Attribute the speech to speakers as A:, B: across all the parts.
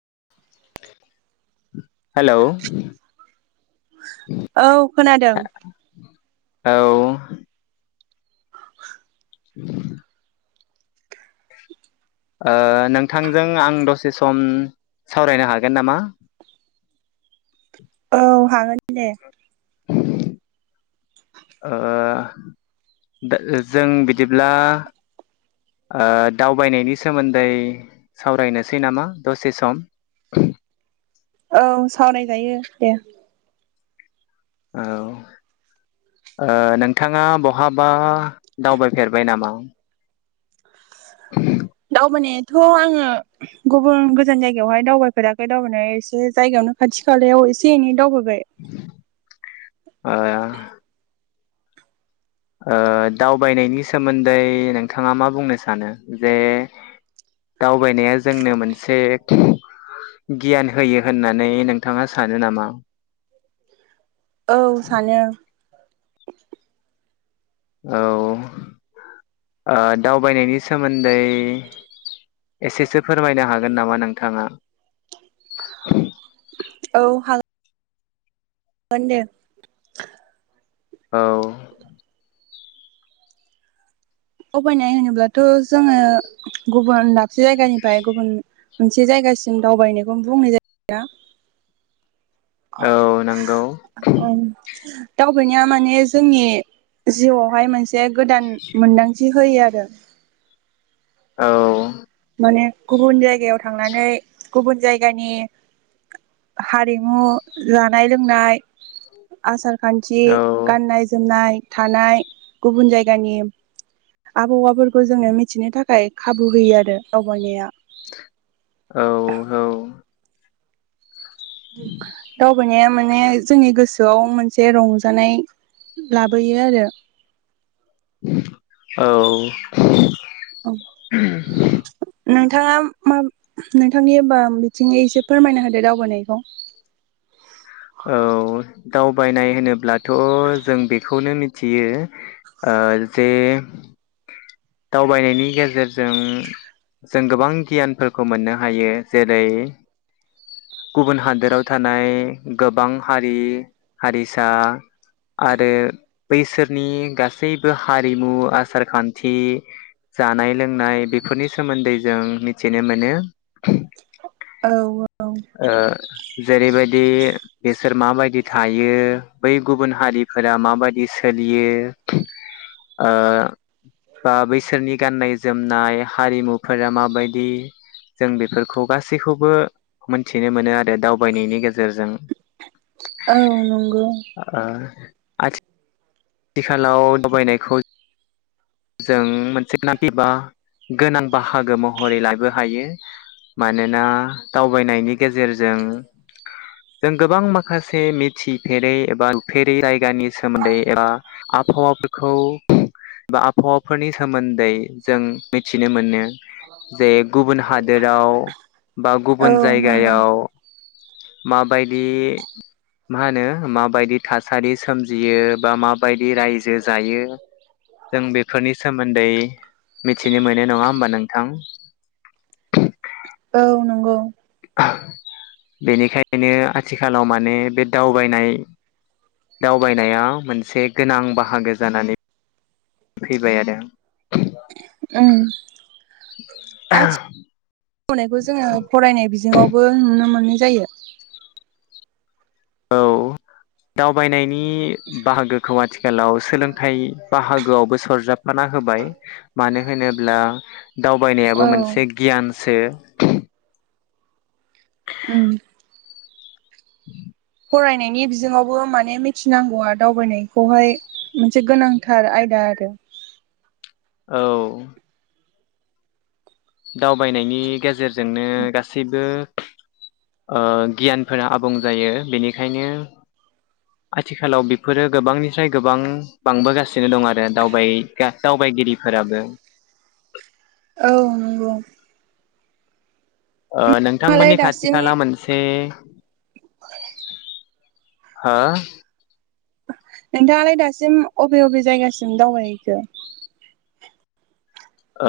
A: [inaudible]
B: औ खोनादों।
A: औ। [inaudible] ओ नोंथांजों आं दसे सम सावरायनो हागोन नामा?
B: औ हागोन दे।
A: ओ दा जों बिदिब्ला ओ दावबायनायनि सोमोन्दै सावरायनोसै नामा दसे सम [unintelligible]
B: औ सावराय जायो दे।
A: औ ओ नोंथाङा बहाबा दावबायफेरबाय नामा? [unintelligible]
B: दावबायानायाथ' आङो गुबुन गोजान जायगायावहाय दावबायफेराखै दावबायनाया एसे जायगायावनो खाथि खालायाव एसे एनै दावबाय बाय।
A: ओ ओ दावबायनायनि सोमोन्दै नोंथाङा मा बुंनो सानो? जे दावबायनाया जोंनो मोनसे गियान होयो होननानै नोंथाङा सानो नामा?
B: औ सानो।
A: औ ओ दावबायनायनि सोमोन्दै एसेसो फोरमायनो हागोन नामा नोंथाङा? [inaudible]
B: औ हाग गोन दे।
A: औ।
B: अबायनाय होनोब्लाथ' जोङो गुबुन दाबसे जायगानिफ्राय गुबुन मोनसे जायगासिम दावबायनायखौनो बुंनाय जायोना।
A: औ नंगौ।
B: ओम दावबायनाया माने जोंनि जिउआवहाय मोनसे से गोदान मोन्दांथि। होयो आरो।
A: औ।
B: माने गुबुन जाय गायाव थांनानै गुबुन जायगानि हारिमु जानाय-लोंनाय, आसार खान्थि गाननाय-जोमनाय थानाय। गुबुन जायगानि आबआवाफोर खौ जोङो मिथिनो थाख खाय खाबु होयो आरो। दावबायनाया।
A: औ
B: दावबायनाया माने जोंनि गोसोआव मोनसे रंजानाय लाबोयो आरो।
A: औ।
B: [unintelligible] थाङा माब नोंथांनि बाब बिथिङै एसे फोरमायना होदो दावबायनायखौ।
A: औ दावबायनाय होनोब्लाथ जों बेखौनो मिथियो ओ जे दावबायनायनि गेजेरजों जों गोबां गियानफोरखौ मोननो हायो जेरै गुबुन हादोराव थानाय। गोबां हारि हारिसा आरो बैसोरनि गासैबो हारिमु आसार खान्थि जानाय लोंनाय बेफोरनि सोमोन्दै जों मिथिनो मोनो ।
B: औ औ।
A: जेरैबायदि। बेसोर माबायदि थायो बै गुबुन हारिफोरा माबायदि सोलियो ओ बा बैसोरनि गाननाय जोमनाय हारिमुफोरा माबायदि जों बेफोरखौ गासैखौबो मोनथिनो मोनो आरो दावबायनायनि गेजेरजों।
B: औ नंगौ।
A: आथि थिखालाव दावबायनायखौ जों मोनसे गोनांथि एबा गोनां बाहागो महरै लाबो हायो मानोना दावबायनायनि गेजेरजों जों गोबां माखासे मिथिफेरै बा नुफेरि जायगानि सोमोन्दै एबा आबफावाफोरखौ बा आबफावाफोरनि सोमोन्दै जों मिथिनो मोनो जे गुबुन हादोराव। बा
B: औ
A: गुबुन
B: नंगौ
A: जायगायाव। माबायदि माहोनो माबायदि थासारि सोमजियो बा मा बायदि रायजो जायो जों बेफोरनि सोमोन्दै मिथिनो मोनो नङा होनबा नोंथां?
B: औ नंगौ।
A: बेनिखायनो आथिखालाव माने बे दावबायनाय दावबायनाया मोनसे गोनां बाहागो जानानै फैबाय आरो ।
B: ओं। [unintelligible] जोङो फरायनाय बिजोङावबो नुनो मो नुनाय जायो।
A: औ दावबायनायनि बाहागोखौ आथिखालाव सोलोंथाइ बाहागोआवबो सरजाबफाना होबाय मानो होनोब्ला।
B: औ
A: दावबायनायाबो मोनसे गियान। सो।
B: उम। फरायनायनि बिजोंआवबो माने मिथिनांगौआ दावबायनायखौहाय मोनसे गोनांथार आयदा आरो।
A: औ। दावबायनायनि गेजेरजोंनो गासैबो ओ गियानफोरा आबुं जायो बेनिखायनो। आथिखालाव बेफोरो गोबां निफ्राय गोबां बांबोगासिनो दं आरो दावबाय गा दावबायगिरिफोराबो।
B: औ नंगौ।
A: ओ
B: नोंथाङालाय
A: नोंथांमोननि खाथि
B: दासिम
A: खाला मोनसे। हो।
B: नोंथाङालाय दासिम अबे अबे जायगासिम दावबायहैखो।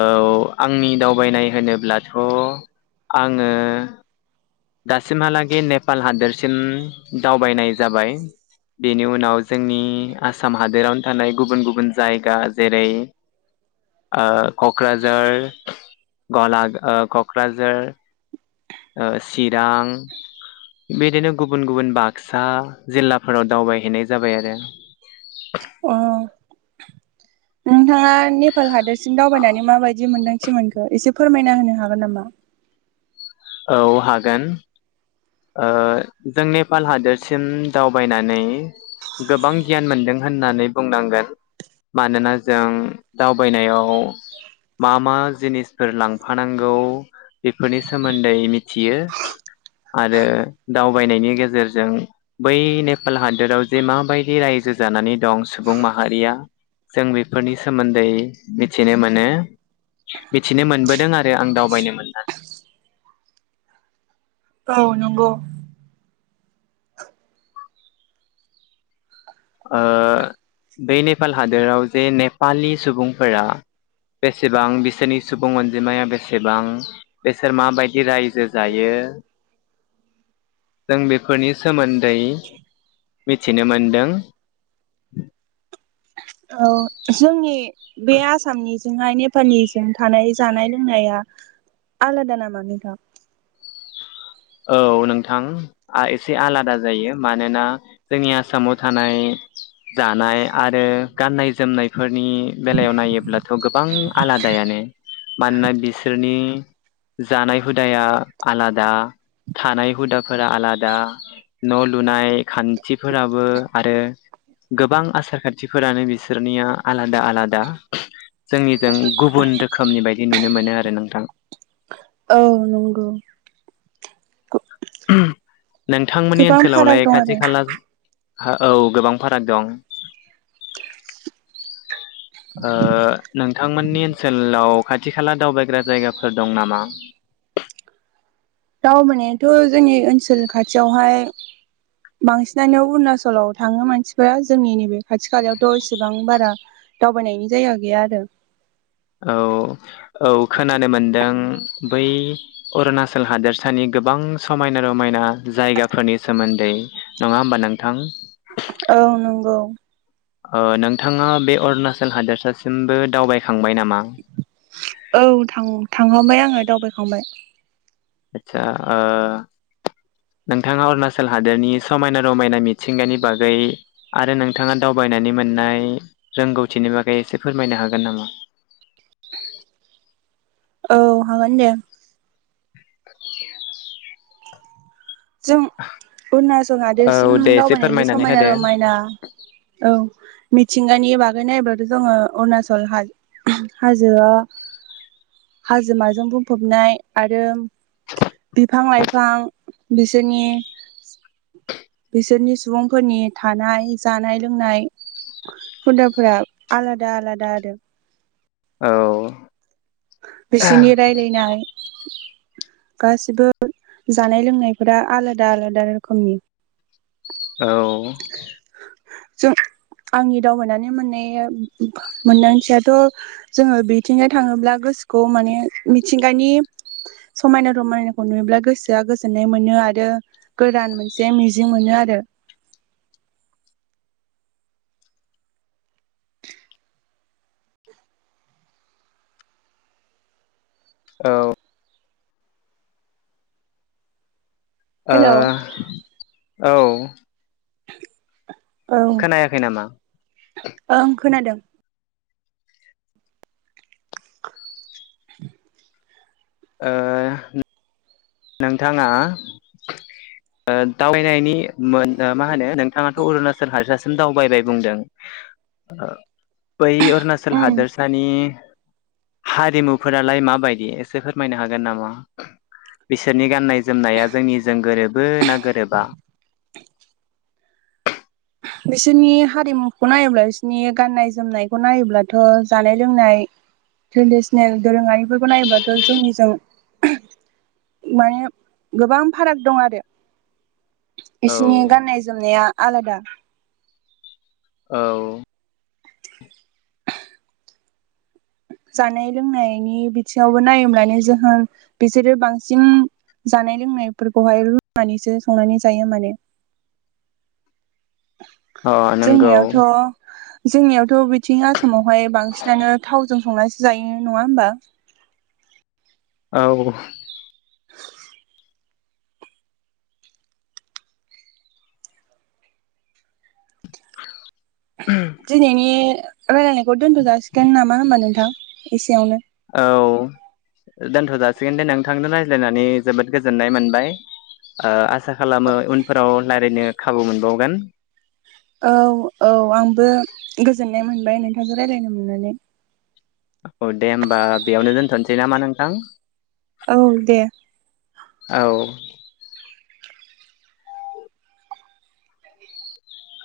A: औ आंनि दावबायनाय होनोब्लाथ आङो। दासिमहालागि नेपाल हादरसिम दावबायनाय जाबाय बिनि उनाव जोंनि आसाम हादरावनो थानाय गुबुन गुबुन जायगा जेरै ओ कक्राझार गला ओ कक्राझार ओ चिरां बिदिनो गुबुन गुबुन बागसा जिलाफोराव दावबायहैनाय जाबाय आरो।
B: अ उम। थाङा नेपाल हादोरसिम दावबायनानै। माबायदि मोन्दांथि मोनखो एसे फोरमायना होनो हागोन नामा?
A: औ हागोन। जों नेपाल हादोरसिम दावबायनानै गोबां गियान मोनदों होननानै बुंनांगोन मानोना जों दावबायनायाव मा मा जिनिसफोर लांफानांगौ बेफोरनि सोमोन्दै मिथियो आरो दावबायनायनि गेजेरजों बै नेपाल हादोराव जे माबायदि रायजो जानानै दं सुबुं माहारिया जों बेफोरनि सोमोन्दै मिथिनो मोनो मिथिनो मोनबोदों आरो आं दावबायनो मोनना
B: औ नंगौ।
A: बे नेपाल हादोराव जे नेपालि सुबुंफोरा बेसेबां बिसोरनि सुबुं अनजिमाया बेसेबां बिसोर माबायदि रायजो जायो जों बेफोरनि सोमोन्दै मिथिनो मोनदों।
B: औ जोंनि बे आसामनि जोंहा नेपालनिजों थानाय जानाय लोंनाया आलादा नामा नोंथां?
A: औ नोंथां एसे आलादा जायो मानोना जोंनि आसामाव थानाय जानाय आरो गाननाय जोमनायफोरनि बेलायाव नायोब्लाथ' गोबां आलादायानो मानोना बिसोरनि जानाय हुदाया आलादा। थानाय हुदाफोरा आलादा न' लुनाय खान्थिफोराबो आरो गोबां आसार खान्थिफोरानो बिसोरनिया आलादा आलादा जोंनिजों गुबुन रोखोमनि बायदि नुनो मोनो आरो नोंथां।
B: औ नंगौ।
A: ओम। नोंथांमोननि
B: गोबां फाराग
A: ओनसोलावलाय
B: दं
A: खाथि
B: आरो
A: खाला औ गोबां फाराग दं नोंथांमोननि ओनसोलाव खाथि खाला दावबायग्रा जायगाफोर दं नामा?
B: दावबायनायाथ' जोंनि ओनसोल खाथियावहाय बांसिनानो अरुणाचलाव थाङो मानसिफोरा जोंनि नैबे खाथि खालायावथ' इसेबां बारा दावबायनायनि जायगा गैया आरो।
A: औ औ खोनानो मोनदों बै अरुणाचल हादोरसानि गोबां समायना रमायना जायगाफोरनि सोमोन्दै नङा होमबा नोंथां?
B: औ नंगौ।
A: नोंथाङा बे अरुणाचल हादोरसासिमबो दावबाय
B: औ थांखांबाय आङो दावबायखांबाय। [inaudible]
A: आथसा नोंथाङा अरुणाचल हादोरनि समायना रमायना मिथिंगानि बागै आरो नोंथाङा दावबायनानै मोननाय रोंगौथिनि बागै एसे फोरमायनो हागोन नाम?
B: औ हागोन दे।
A: [inaudible]
B: जों अरुनाचल हादोरसिम
A: औ दे एसे
B: दावबायनायनि
A: फोरमायनानै
B: समायना
A: होदो
B: रमायना औ। मिथिंगानि बागै नायोब्लाथ' जोङो अरुणचल हाजोआ हाजोमाजों बुंफबनाय आरो। बिफां -लाइफां बिसोरनि बिसोरनि सुबुंफोरनि थानाय जानाय लोंनाय हुदाफोरा आलादा आलादा आरो।
A: औ।
B: बिसिनि रायलायनाय गासिबो जानाय लोंनायफोरा आलादा आलादा रोखोमनि
A: औ।
B: जों आंनि दावबायनानै मोननाया मोनदांथियाथ' जोङो बिथिंजाय थाङोब्ला गोसो खौ माने मिथिंगानि समायना रमायनाखौ नुयोब्ला गोसोआ गोजोननाय मोनो आरो गोदान मोनसे मिजिं मोनो आरो।
A: औ।
B: हेलौ
A: ओ। औ।
B: औ
A: खोनायाखै नामा?
B: ओं खोनादों। [inaudible]
A: ओ नोंथाङा ओ दावबायनायनि मोन मा होनो नोंथाङाथ' अरुणाचल हादसासिम दावबायबाय बुंदों ओ बै अरुणाचल
B: उम
A: हादोरसानि हारिमुफोरालाय माबायदि एसे फोरमायनो हागोन नामा? बिसोरनि गाननाय जोमनाया जोंनिजों गोरोबो ना गोरोबा?
B: बिसोरनि हारिमुखौ नायोब्ला बिसोरनि गाननाय जोमनायखौ नायोब्लाथ जानाय लोंनाय ट्रेडिसनेल दोरोङारिफोरखौ नायोब्लाथ जोंनिजों माने गोबां फाराग दं आरो।
A: औ
B: इसिनि गाननाय जोमनाया आलादा
A: औ।
B: जानाय लोंनायनि बिथिङावबो नायोब्लानो जोंहा बिसोरो बांसिन जानाय लोंनायफोरखौहाय रुनानैसो संनानै जायो माने।
A: अ नंगौ
B: जोंनियावथ' जोंनियावथ' बिथिं आसामाव हाय बांसिनानो थावजों संनासो जायो नङा होमबा?
A: औ।
B: दिनैनि रायलायनायखौ दोनथ' जाासिगोन नामा होनबा नोंथां एसेयावनो?
A: औ दोनथ' जाासिगोन दे नोंथांनो रायज्लायनानै जोबोद गोजोननाय मोनबाय । ओ आसा खालामो उनफोराव रायलायनो खाबु मोनबावगोन।
B: औ औ आंबो गोजोननाय मोनबाय नोंथांजों रायलायनो मोननानै।
A: औ दे होमबा बेयावनो दोनथनोसै नामा नोंथां?
B: औ दे।
A: औ।